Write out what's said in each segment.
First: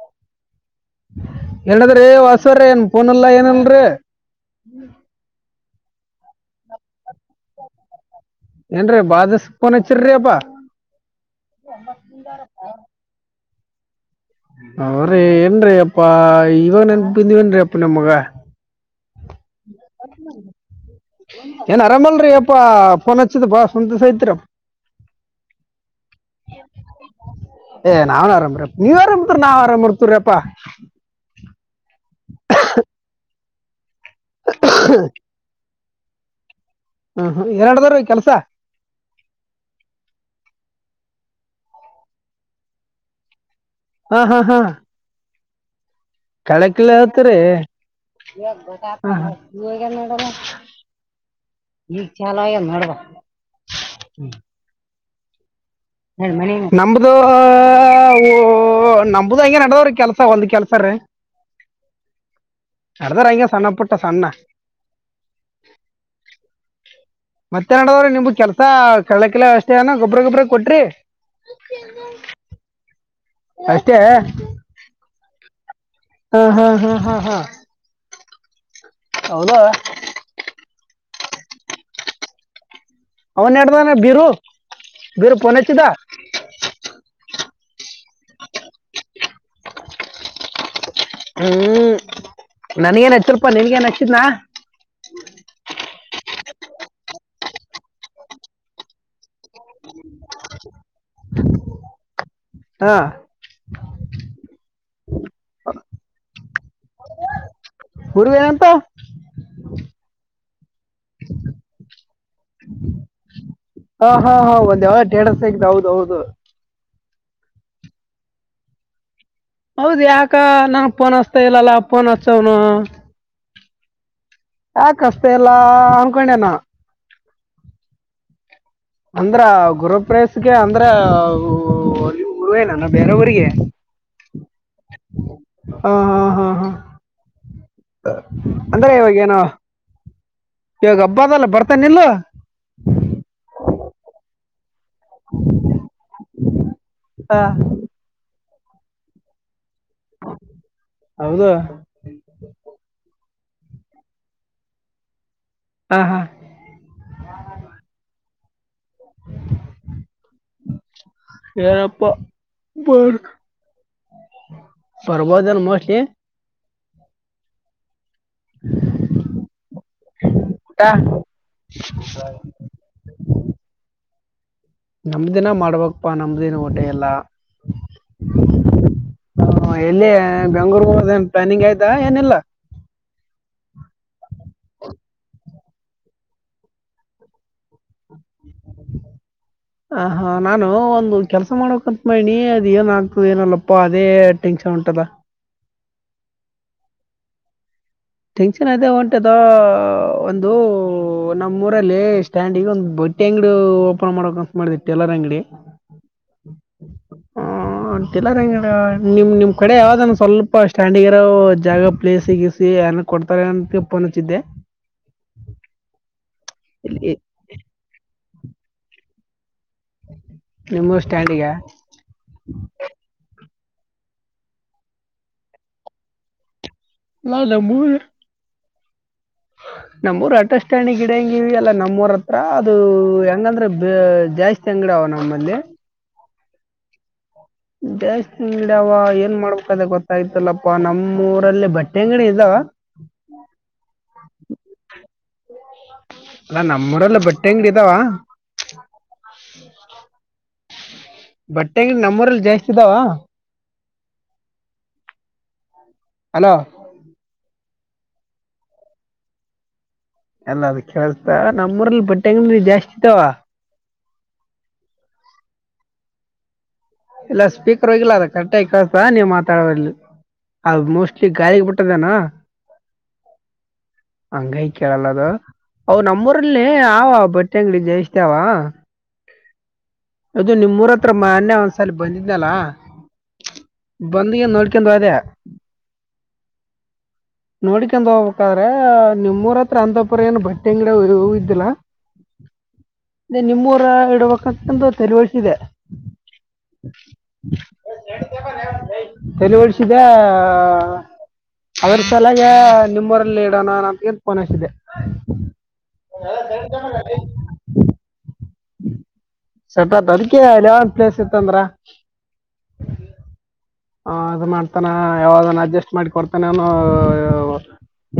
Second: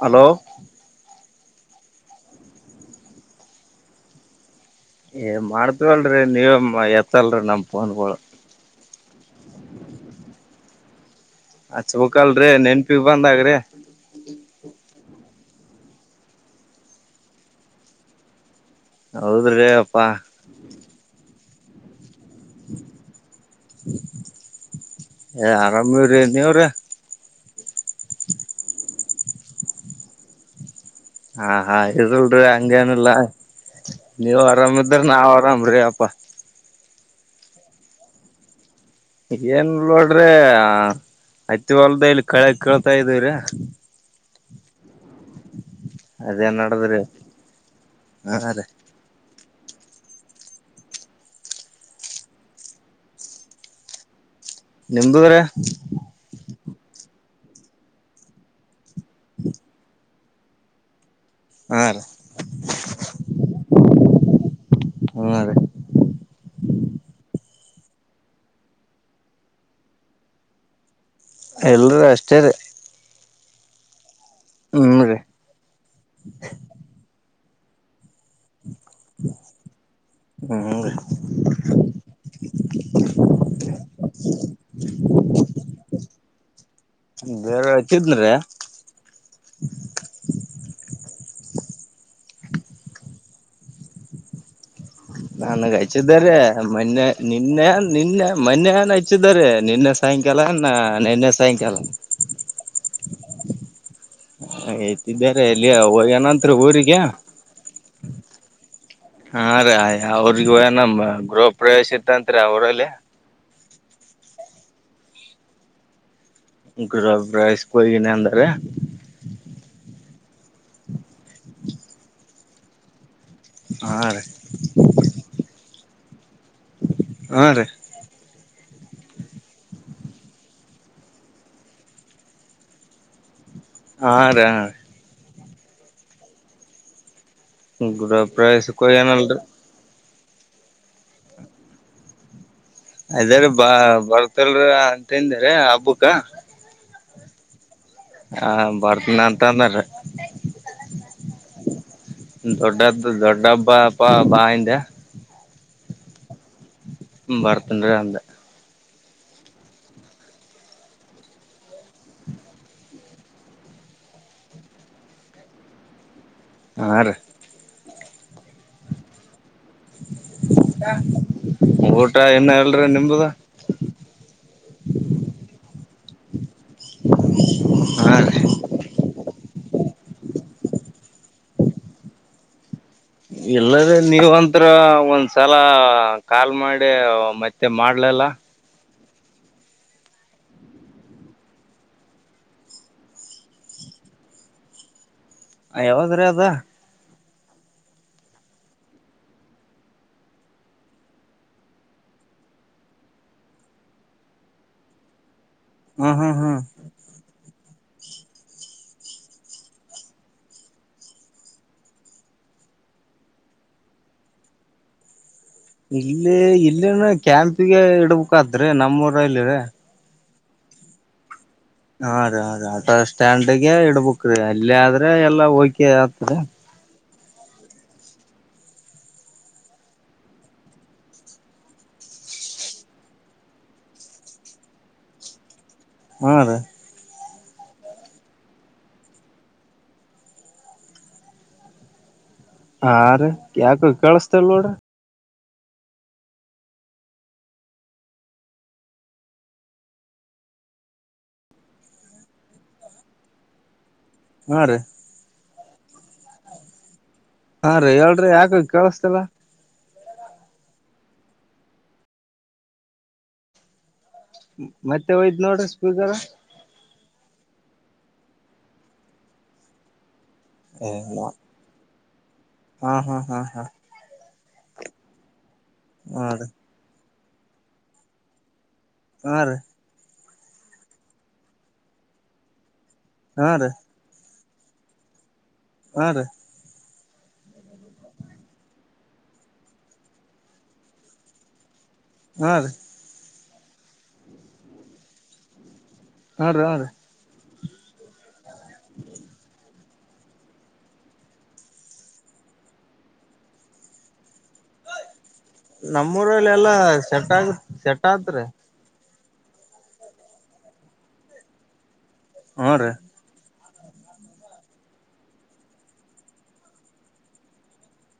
Hello ಏನದ್ರ ಏ ಹೊಸರ ಏನ್ಫೋನಲ್ಲಾ ಏನಲ್ರೀ ಏ ಮಾಡ್ತವಲ್ರಿ ನೀವೇ ಎತ್ತಲ್ರರಿ ನಮ್ಮ ಫೋನ್ಗಳು ಏನ್ರೀ ಬಾದಸ್ಕನ್ ಹಚ್ಚಿ್ರಿ ಅಪ್ಪಾ. ಆ ಚ ಬಕಲ್ರರಿ ನೆನ್ಪಿಿಗೆ ಬಂದಗ್ರಿ. ಅವ್ರೀ ಏನ್ರೀ ಅಪ್ಪಾ ಇವಾಗ ನನ್ ಬಿಂದ್ವೇನ್ ಅಪ್ಪ ನಿಮಗ ಹೌದ್ರೀ ಅಪ್ಪಾ ಏ ಅರಮಲ್ರಿೀಪ್ಪ ಅಪ್ಪ ಫೋನ್ಚ್ಚಿದ ಬಾ ಸಂತ ಸ ಹತ್ರ ಏ ಆರಾಮಿವ್ರಿ ನೀವ್ರಿ ಏ್ ನಾವ್ನ್ ಆರಾಮ್್ರ ನೀವ್ ಆರಾಮ್ತ ನಾವ್ ಆರಾಮ್ ಇರ್ತ್ರಪ್ಪಾ ಹ ಹಾ ಇರಲ್ರಿ ಹಂಗೇನಿಲ್ಲ ನೀವ್ ಆರಾಮಿದ್ರ ನಾವ್ ಆರಾಮ್ರಿ ಅಪ್ಪಾ ಹ್ಮ ಹ ಎರಡದಾರ ಕೆಲಸ? ಏನ್ ನೋಡ್ರಿ ಅಐತಿ ಹೊಲ್ದ ಇಲ್ಲಿ ಕಳ ಕೇಳ್ತಾ ಇದವ್ರ ಹಾ ಹಾ ಹಾ ಅದೇ ಕಳ ಕಳ ನಡದ್ರಿ ಹತ್ರಿೀ ಹಾ ರೀ ಈಗ್ ಚಲ ನೋಡ್ಬೇಕ್ಮ ನಿಮ್ದಿದ್ರೆ ನಮ್ದ ನಮ್ದ ಹಂಗಗೆ ನಡದಾವ್ರೀ ಕೆಲ್ಸ ಒಂದ್ ಕೆಲ್ಸ ರೀ. ಹ ರ ಅದರಂಗ ಸಣ್ಣ ಪುಟ್ಟ ಸಣ್ಣೆ ಹ್ಮ ಅ ರೀ ಮತ್ತೆನಡದಾವ್ರೆ ನಿಮ್ಗ್ ಕೆಲ್ಸ ಕಳ ಕಿ ಅಷ್ಟೇಏ ಗೊಬ್ಬ್ರ ಗೊಬ್ಬ್ರ ಕೊಟ್ರಿ? ಎಲ್ರೂ ಅಷ್ಟೇ ರೀ ಅಷ್ಟೇ ಹ್ಮ್ ರೀ ಹ್ಮ್ ಹ್ಮ್ ಹ್ಮ್ ಹ್ಮ್ ಹಾ ಹೌದ ಹ್ಮ್ ಅವನ್ ಎಡ್ದಾನ ಬಿೀರು ಬಿೀರು ಪೊನಚ್ಚಿದ ಬೇರೆ ಹಚ್ಚಿದ್ರೀ ಹ್ಮ್ ನನ್ಗ ಏನ್ ಹತ್ತರಪಾ ನಿನ್ಗ ನ್ ಹಚ್ಚಿದ್ನಾ ನನ್ಗೆ ಹಚ್ಚಿದ್ದಾರೆ ಮೊನ್ನೆ ನಿನ್ನೆ ನಿನ್ನೆ ಮೊನ್ನೆನ್ ಹಚ್ಚಿದ್ದಾರೆ ನಿನ್ನೆ ಸಾಯಂಕಾಲ ನ ನಿನ್ನೆ ಸಾಯಂಕಾಲ ಹ ಯ್ತಿದ್ದಾರೆ ಎಲ್ಲಿ ಏನಂ ಊರಿಗೆ ಹುರ್ವೇನಂತ ಹಾ ರೀ ಅವ್ರಿಗಏ ನಮ ಗೃಹ ಪ್ರವೇಶ ಇತ್ತಂರಿ ಅವರಲ್ಲಿ ಹಾ ಹಾ ಹ ಒಂದ ಅವಡರ ಹೌದು ಹೌದು ಗಬ್ಬ್ರ ಇಸ್ಕಯಗನ ಅಂದರೆ ಹೌದ್ ಯಾಕ ನಂ ಪೋನ್ ಹಚ್ತಾ ಇಲ್ಲಲ್ಲ ಪೋನ್ ಹಚ್ಚವ್ನು ಹಾ ರೀ ಯಾಕ ಅಷ್ಟ ಎಲ್ಲಾ ಅನ್ಕೊಂಡೆನಾ ಹಾ ರೀ ಅಂದ್ರ ಗುರುಪಯಸ್ಗೆ ಅಂದ್ರ ಅಲ್ಲಿ ಊೇನಾನ ಬೇರೆ ಊರಿಗೆ ಹಾ ರ ಹ ಹಾ ಹಾ ಹಾ ಹಾ ಗೃಹ ಪ್ರವೇಶಕ್ ಅಂದ್ರೆ ಇವಾಗನ ಹೋಗ್ಯನಲ್ರಿ ಇವಾಗ ಹಬ್ಬದಲ್ಲ ಬರ್ತನೆ ನಿಲ್ಲ ಅದಾರ ಬಾ ಬರ್ತಲ್ರ ಅಂತಂದ್ರ ಹಬ್ಬಕ್ಕ ಹಾ ಹ ಬರ್ತನ ಅಂತ ಅಂದ್ರ ಹೌದಾ ದೊಡ್ಡ ದೊಡ್ಡ ಬ ಬಾ ಆಿಂದ ಹಾಂ ಹಾಂ ಬರ್ತನ್ರರಿ ಅಮ್ದ ಯಾರಪ್ಪ ಬ ಪರ್ವದನ್ ಮಲಿ ಹಾಂ ರೀ ಊಟ ಊಟ ಇನ್ನ ಎಲ್ರ ನಿಮದ ನಮ ದಿನ ಮಾಡ್ಬಪ್ಪಾ ನಮ್ದಿನ ಹೊಟೆ ಎಲ್ಲ ಹಾ ರೀ ಹ ಎಲ್ಲಿ ಬೆಂಗಗಳೂರ್ಗ ಪ್ಲಾನಿಂಗ್ ಆಯ್ತಾ ಏನಲ್ಲಾ ಇಲ್ಲದೆೇ ನೀವಂತರ ಒಂದ್ಸಲ ಕಾಲ್ ಮಾಡಿ ಮತ್ತೆ ಮತ್ತು ಮಾಡಲಲ್ಲ ಹ ಹಾ ನಾನು ಒಂದು ಕೆಲಸ ಮಾಡಕಂತ ಮನಿ ಅದ ಏನ ಆಗ್ತದ ಏನಲ್ಲಪ್ಪ ಅದೇ ಟಿಂಗ್ ಉಂಟದಾ ಯಾವದ್ರೀ ಅದ ಟೆನ್ಷನ್ ಅದದೆ ಹೊಂಟದ ಒಂದು ನಮ್ಮೂಊರಲ್ಲಿ ಎಷ್ಟ ಸ್ಟ್ಯಾಂಡ್ ಈಗ ಒಂದು ಬಟ್ಟಿ ಅಂಗಡಿ ಓಪನ್ ಮಾಡಕ್ ಅನ್ಸ ಮಾಡಿದೆ ಟಲರ್ ಅಂಗಡಿ ಹ್ಮ ಹಾ ಹ್ಮ್ ಹ ಅಂತಲ್ಲ ರ ಅಂಗಡ ನಿಮ್ ನಿಮ್ ಕಡೆ ಯಾವ್ದ ಸ್ವಲ್ಪ ಸ್ಟ್ಯಾಂಡಗರೋ ಜಾಗ ಪ್ಲೇಸ್ ಸಿಗಿಸಿ ಅ ಕೊಡ್ತಾರೆ ಅಂತಪ್ಪನಚ್ದ್ದೆ ಇಲ್ಲಿ ಇಲ್ಲಿನ ಇಲ್ಲಿ ಕ್ಯಾಂಪಗೆ ಇಡ್ಬೇಕಕ್ಾದ್ರೀ ನಮ್ಮೂಊರ ಇಲ್ಲಿರ ನಿಮ್ಮ ಸ್ಟ್ಯಾಂಡ್ಗ ಹಾ ರೀ ರೀ ಆಟೋ ಸ್ಟ್ಯಾಂಡ್ಗೆ ಇಡ್ಬುಕ್ ರೀ ಅಲ್ಲಿ ಆದ್ರೆ ಎಲ್ಲಾ ಹೋಗಕಿ ಆತರಿ ನಾದ ಹ ನಮ್ಮೂಊರು ಅಟಸ್ಟ್ಯಾಂಡಿಗೆ ಗಿಡಂಗಿವವಿ ಅಲ್ಲ ನಮ್ಮೂರ ಹತ್ರ ಅದು ಹೆಂಗಂದ್ರೆ ಜಾಸ್ತಿ ತಂಗಡ ಅವ ನಮ್ಮಂದೆ ಹಾ ರೀ ಜಾಸ್ತಿ ಅಂಗಡ ಅವ ಏನ್ ಮಾಡ್ಬೇಕಾದ ಗೊತ್ತಾಗತಲ್ಲಪ್ಪಾ ನಮ್ಮ ಊರಲ್ಲಿ ಬಟ್ಟೆ ಅಂಗಡಿ ಇದ ಹಾ ರ ಯಾಕ ಕೇಳಸ್ತೇಲ್ ನೋಡ ಅಲ್ಲಾ ನಮ್ಮೂರಲ್ಲ ಬಟ್ಟೆ ಅಂಗಡಿ ಇದಾವ ಹ್ಮ್ ಬಟ್ಟೆಂಗ ನಮ್ಮೂರಲ್ಲಿ ಜಾಸ್ತಿ ಇದಾವ ಹಾ ರೀ ಅಲೋ ಹಾನ್ ರೀ ಹೇಳ್ರಿ ಯಾಕ ಕೇಳಿಸತಲ್ಲ ಅಲ್ಲ ಅದ ಕೇಳ್ತಾ ನಮ್ಮೂರಲ್ಲಿ ಬಟ್ಟೆ ಅಂಗಿ ಜಾಸ್ತಿ ಇತಾವ ಮತ್ತೆ ಒಯ್ದ್ ನೋಡ ಬೂದಾರ ಇಲ್ಲ ಸ್ಪೀಕರ್ ಹೋಗಿಲ್ಲ ಅದ ಕರೆಕ್ಟ್ ಆಗಿ ಕಳತಾ ನೀವ್ ಮಾತಾಡೋ ಇಲ್ಲಿ ಅದು ಮೋಸ್ಟ್ಲಿ ಗಾಯಕಪಟ್ಟದಾನ ಹಾ ಹಾ ಹಾ ಹಾ ಹಂಗೈ ಕೇಳಲ್ಲದು ಅ ಹಾ ರೀ ನಮ್ಮೂಊರಲ್ಲಿ ಏ ಅವ ಬಟ್ಟೆ ಅಂಗಡಿ ಜಯಿಸತೇ ಅವ ಹಾ ರೀ ಅದು ನಿಮ್ರ ಹತ್ರ ಮಾನ್ಯ ಒಂದ್ಸಲ ಬಂದಿದ್ನಲ್ಲಾ ಹಾ ರೀ ಬಂದ ಏನ್ ನೋಡ್ಕೊಂಡ ಅದೇ ಹಾ ರೀ ನೋಡಿಕಂಡ ಹೋಗ್ಬೇಕಾದ್ರ ನಿಮ್ಮ್ರ ಹತ್ರ ಅಂಪುರ ಏನು ಬಟ್ಟೆ ಅಂಗಡ ಇದ್ದಿಲ್ಲಾ ಹಾ ರೀ ನಿಮ್ಮೂರ ಇಡ್ಬೇಕಂತಂದು ತೆರಿವಳಸಿದೆ ಹಾ ರೀ ಹಾ ರೀ ತಳುವಳಸಿದ ಅವ ಚಲಾಗ ನಿಮ್ಮವರಲ್ಲಿ ಇಡೋಣ ಅಂತ ಪನಸಿದೆ ನಮ್ಮೂಊರಲ್ಲಿ ಎಲ್ಲಾ ಸೆಟ್ ಆಗ ಸೆಟ್ತ್ ಸಪತ್ ಅದಕ್ಕೆವ ಪ್ಲೇಸ್ ಇತ್ತಂದ್ರ ಹ್ಞೂ ರೀ ಹ ಅದು ಮಾಡ್ತಾನ ಯಾವದನ್ನು ಅಡ್ಜಸ್ಟ್ ಮಾಡಿ ಕೊಡ್ತಾನ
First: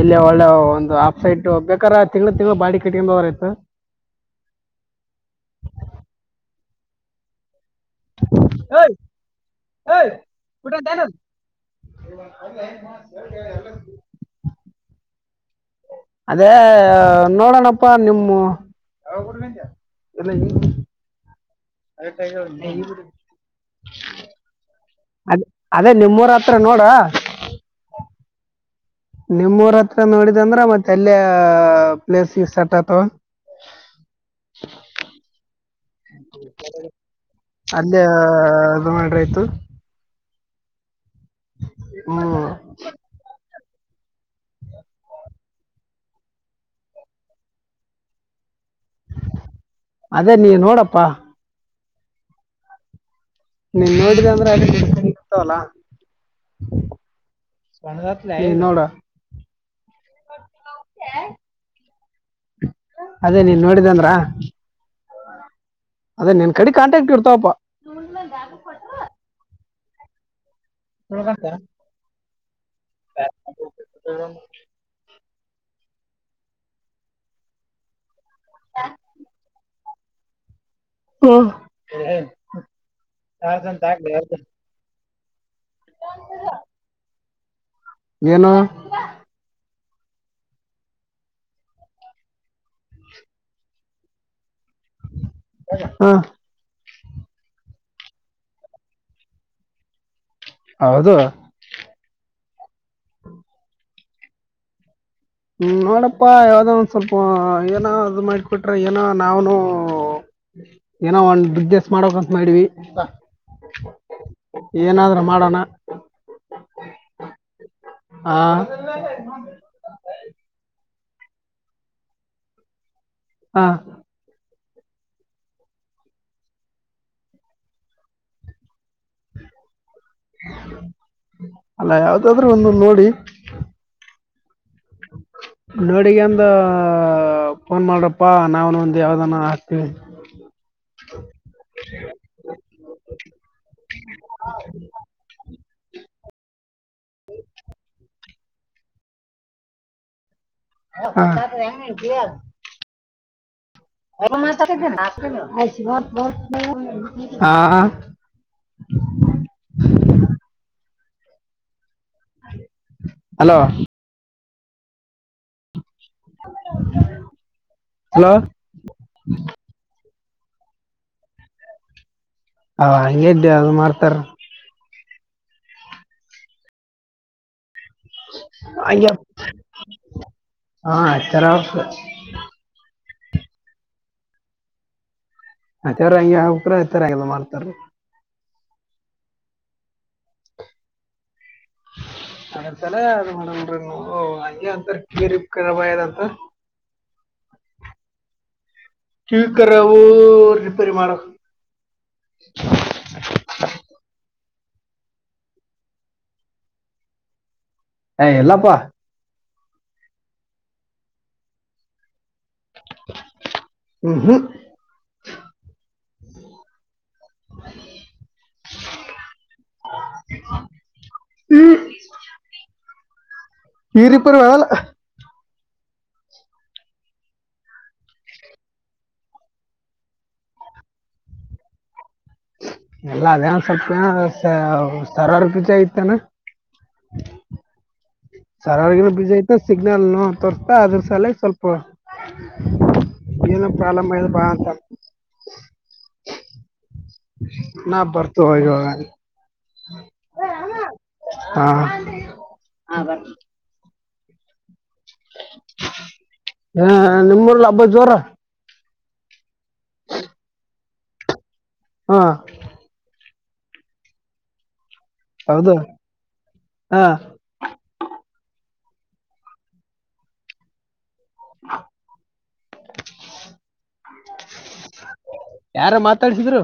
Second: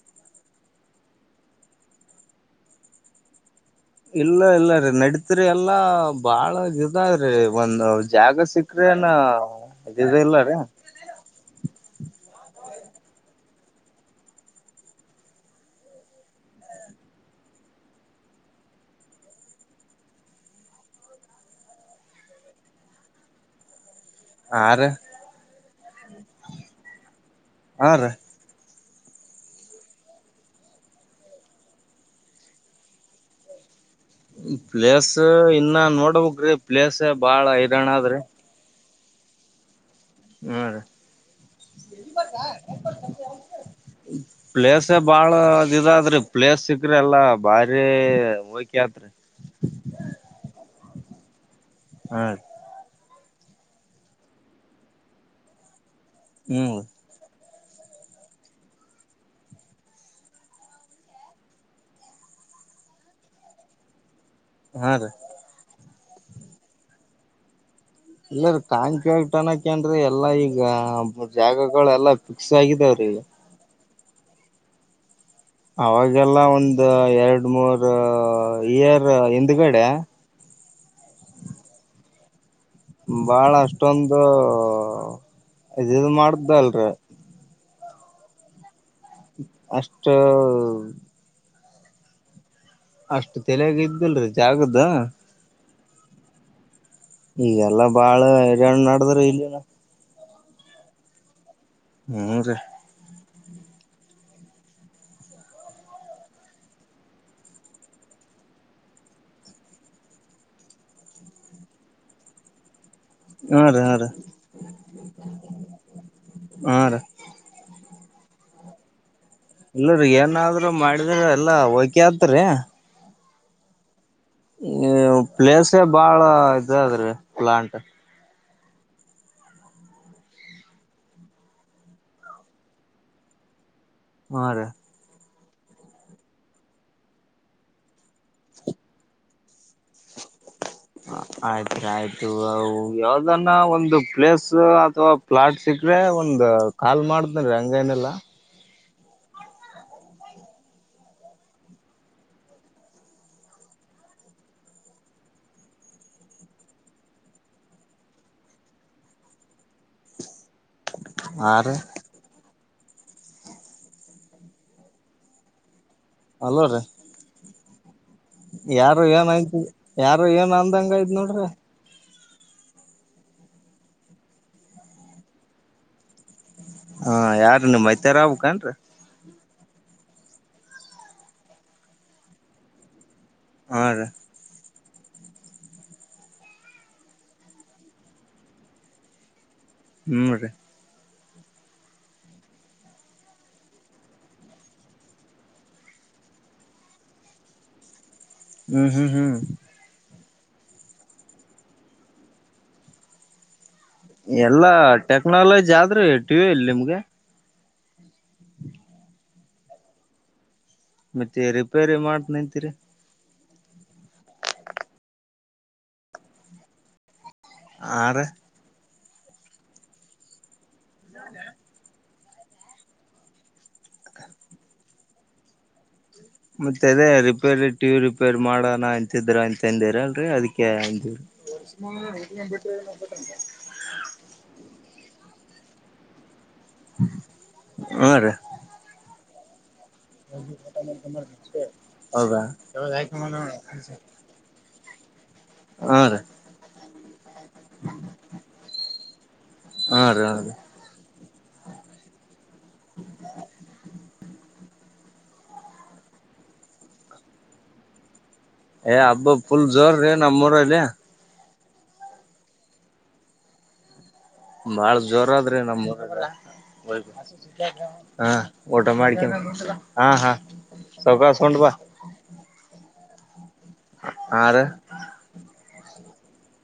ಇಲ್ಲಿ ಒಳ್ಳೆ ಒಂದು ಆಫ್ಸೈಡ್ ಬೇಕಾದ್ರ ತಿಂಗ್ಗಳು ತಿಂಗಳು ಬಾಡಿ ಕಟ್ಟಕವರ ಆಯತು ಇಲ್ಲ ಇಲ್ಲ ರೀ ನಡೀತ್ರಿ ಎಲ್ಲಾ ಬಾಳಗ್ರೀ ಒಂದ್ ಜಾಗ ಸಿಕ್ಕ್ರಏನ ಇದ ಇಲ್ಲರಿ ದ ಸರಿ ಎಲ್ಲ ಅದೇ ನೋಡೋಣಪ್ಪಾ ನಿಮ್ಮ ಅದ ಕ ಆರು ಅದ ಅದೇ ನಿಮ್ಮೂರ ಹತ್ರ ನೋಡ್ರ ಆ ರ ನಿಮಮ್ಮೂರ ಹತ್ರ ನೋಡಿದಂದ್ರ ಮತ್ತೆ ಎಲ್ಲಿ ಪ್ಲೇಸ್ ಇ ಸಟ್ತ ಪ್ಲೇಸ್ ಇನ್ನ ನೋಡ್ಬಕ್ ಪ್ಲೇಸ್ ಬಾಳ ಹೈರರಣ ಆದ್ರಿ ಮಾಡಿರ ಆಯತು ಹ್ಮ ರ ಹ್ಮ್ ಹ್ಮ ಪ್ಲೇಸ್ ಬಾಳ ಇದಾದ್ರಿ ಪ್ಲೇಸ್ ಸಿಕ್ಕ್ರಿ ಎಲ್ಲಾ ಬಾರಿ ಹಕಿತ್ರಿ ಅದೇ ನೀ ನೋಡಪ್ಪಾ ಹ್ಮ ನೀನ್ ನೋಡಿದ ಅಂದ್ರೆ ಅಲ್ಲಿ ಇಗ್ತವಲ್ಲಾ ಹ್ಮ್ ಸ್ಣ ನವರ ಅದೇ ನೀನ್ ನೋಡಿದಂದ್ರ ಹಾ ರೀ ಅದೇ ನಿನ್ ಕಡೆ ಕಂಟ್ಯಾಕ್ಟ್ ಇಡ್ತಾವಪ್ಪಾ ಇಲ್ಲರೀ ಕಾಂಕಿಗ್ ನಕೇಏನ್ೀ ಎಲ್ಲಾ ಈಗ ಜಾಗ ಗಳ ಎಲ್ಲಾ ಿಕ್ಸ್ ಆಗಿದಾವ್ರೀ ಹ ಅವಾಗೆಲ್ಲ ಒಂದ ಎರಡು ಮೂರ್ ಇಯರ್ ಹಿಂದ್ಗಡೆ ಹ್ಮ ಬಾಳ ಅಷ್ಟೊಂದು ಇದದು ಮಾಡ್ದ ಅಲ್ರಿ ನುೋ ಅಷ್ಟ ಅಷ್ಟು ತಲಾಗ ಇದ್ದಲ್ರಿ ಜಾಗದ ಹಾ ಈಗೆಲ್ಲಾ ಬಾಳಾಣ ನಡದ್ರ ಇಲ್ಲಿನ ಹೌದು ಹ್ಮಞೂ ರೀ ಹ್ಮ ನೋಡಪ್ಪಾ ಯಾವದೋ ಒಂದ ಸ್ವಲ್ಪ ಏನೋ ಅದು ಮಾಡಿಕೊಟ್ರೆ ಏನೋ ನಾವೂ ಏನೋ ಒಂದ್ ಬಿಸ್ನೆಸ್ ಮಾಡಕ್ಂತ ಮಾಡಿವಿ ಹಾ ರೀ ಹಾ ರೀ ಏನಾದ್ರೂ ಮಾಡೋಣ ಹಾ ರೀ ಆ ನ ಎಲ್ಲರಿ ಏನಾದ್ರರು ಮಾಡಿದ್ರ ಎಲ್ಲಾ ಹೋಕೆ ಆತರಿ ಹಾ ಪ್ಲೇಸೇ ಬಾಳ ಇದ ಅದ್ರೀ ಪ್ಲಾಂಟ್ ಅಲ್ಲ ಯಾವ್ದಾದ್ರೂ ಒಂದು ನೋಡಿ ಹ ರ ನೋಡಿಗ ಅಂದ ಫೋನ್ ಮಾಡ್ರಪ್ಪಾ ನಾವನ್ ಒಂದ ಯಾವ್ದಾನ ಹಾಕ್ತಿೀವಿ ಆಯ್ತ್ ಆಯ್ತು ಯಾವ್ದನ್ನ ಒಂದು ಪ್ಲೇಸ್ ಅಥವಾ ಪ್ಲಾಟ್ ಸಿಗ್ರೆ ಒಂದು ಕಾಲ್ ಮಾಡ್ತನ್ೀ ಹಂಗ ಏನೆಲ್ಲ ಹಸಾದ ಹೆಂಗ ಹತಿಯಾ ಹತ ನಾಚ ಆ ಹಲೋ ಅಲ್ಲ ರೀ ಹಲೋ ಯಾರು ಏನ್ಯ್ತ್ ಯಾರು ಏನ್ ಅಂದಂಗ ಆಯ್ ನೋಡ್ರಿ ಹ ಹಂಗಗೆ ಇದೆ ಅದು ಮಾಡ್ತಾರ ಹಾ ಯಾರು ನಿ್ತ ಅಯ ಹಾ ತರ ಹ ರ ಮತ್ತವ್ರ ಹಂಗಗೆ ಹೋಗಕ್ರ ಇ ಹಂಗಲ್ಲ ಮಾಡ್ತಾರ ಹ್ಮ್ೀ ಅದ್ ಒಂದ್ ಸಲ ಏನು ಮಾಡಲ್ರಿ ನೀವು ಹಂಗೆ ಅಂತರ ಗಿರೀಕ್ಕರ ಬಯಲಯ್ತು ಹ್ಮ್ ಹ್ಮ್ ಹ್ಮ್ ವು ರಿಪೇರಿ ಮಾಡದು ಅನಿಂಟೆಲಿಜಬಲ್ ಎಲ್ಲ ಟೆಕ್ನಾಲಜಿ ಆದ್ರೀ ಟಿವಿ ಇಲ್ಲ ನಿಮ್ಗೆ ಏ ಎಲ್ಲಪ್ಪಾ ಮತ್ತೆ ರಿಪೇರಿ ಮಾಡ್ತ ನಿಂತೀರಿ ಹುಹೂ ಹಾ ರೆ ಹ್ಮ್ ಈರಿಪೆರಿಯಗಲ್ಲ ಮತ್ತ ಅದೇ ರಿಪೇರಿ ಟಿವಿ ರಿಪೇರಿ ಮಾಡೋಣ ಅಂತಿದ್ರ ಅಂತಂದರಲ್ರಿ ಅದಕ್ಕೆ ಅಂದಿ ಸ್ಮಾಲ್ ಏತ್ಕಂಡಿ ಎಲ್ಲ ಅದೇನೊ ಸಲ್ಪ್ ದಿನ ಸ ಸರ್ವ ರೂಪಿಚೆ ಐತೇನಾ ಹ ರೀ ಸರ್ವರ್ ಗಿರ್ವರ್ ಬಿಜಿ ಐತ ಸಿಗ್ನಲ್ ನೊ ತೋರಿಸ್ತ್ತ ಅದ್ರ ಸಲಿ ಸ್ವಲ್ಪ ರ ಯಾವ ಹೋಗಿ ಆಕಂಡ್ ಬಂದವೆ ಏನೋ ನೋಡ್ ಪ್ರಾಬ್ಲಮ್ ಆಗಿದೆ ಬಾ ಅಂತ ನಾ ಭರ್ತು ವೊ ಇವಾಗ ಹಾ ರ ಹಾ ರೀ ಹಾ ಹ ಬ ಹಾ ನಿಮ್ಮೂರ್ ಹಬ್ಬ ಜೋರ ಏ ಹಬ್ಬ ಪುಲ್ ಜೋರ ರೀ ನಮ್ಮರ ಇಯಾ ಹಾ ಬಾಳ ಜೋರ ಅದ ರಿ ಹೌದು ನಮೂರಾಗ ಹಾ ಹಾ ಊಟ ಮಾಡ್ಕೇನಿ ಹಾ ಹಾ ಸ್ವ ಪೊಂಡವಾ ಆರ ಯಾರ ಮಾತಾಡ್ಸಿದ್ರು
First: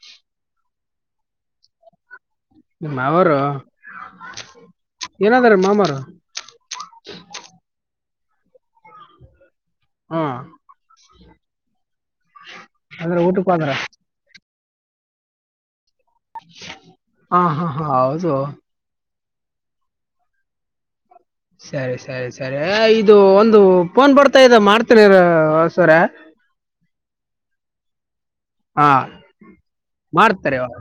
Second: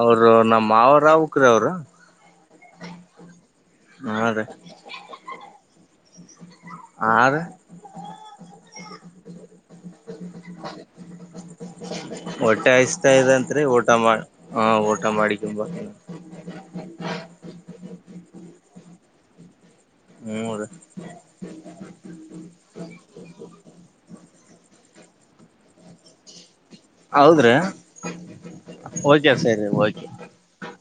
ಅವರು ನಮ್ಮ ಮಾವರಾವುಕ್ರಿ ಅವರು. ನಿಮ್ ಮಾವರು ಹಾ ಅದೇ ಏನಾದ್ರ ಮಾಮರು ಆರ ಹ್ಮ್ ಹೊಟ್ಟೆ ಹಸೀತ ಇದೆ ಅಂತ್ರಿ, ಹೋದ್ರ ಊಟ ಮಾಡ ಹಾ ಊಟ ಮಾಡಿಕಂಬತ್ತಿನಿ ಹಾ ಹಾ ಹಾ ಹೌದು ಹು ಅದ ಸರಿ ಸರಿ ಸರಿ ಏ ಇದು ಒಂದು ಫೋನ್ ಬರ್ತಾ ಇದೆ ಮಾಡ್ತಿನಿರ ಸರ ಹೌದ್ರಿ ಹಾ ರಿ ಸರಿ ರಿ ಮಾಡ್ತಾರೆ ಇವಾಗ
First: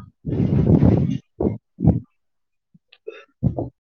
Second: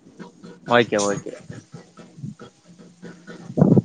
ಓಕೆ ಓಕೆ [inaudible]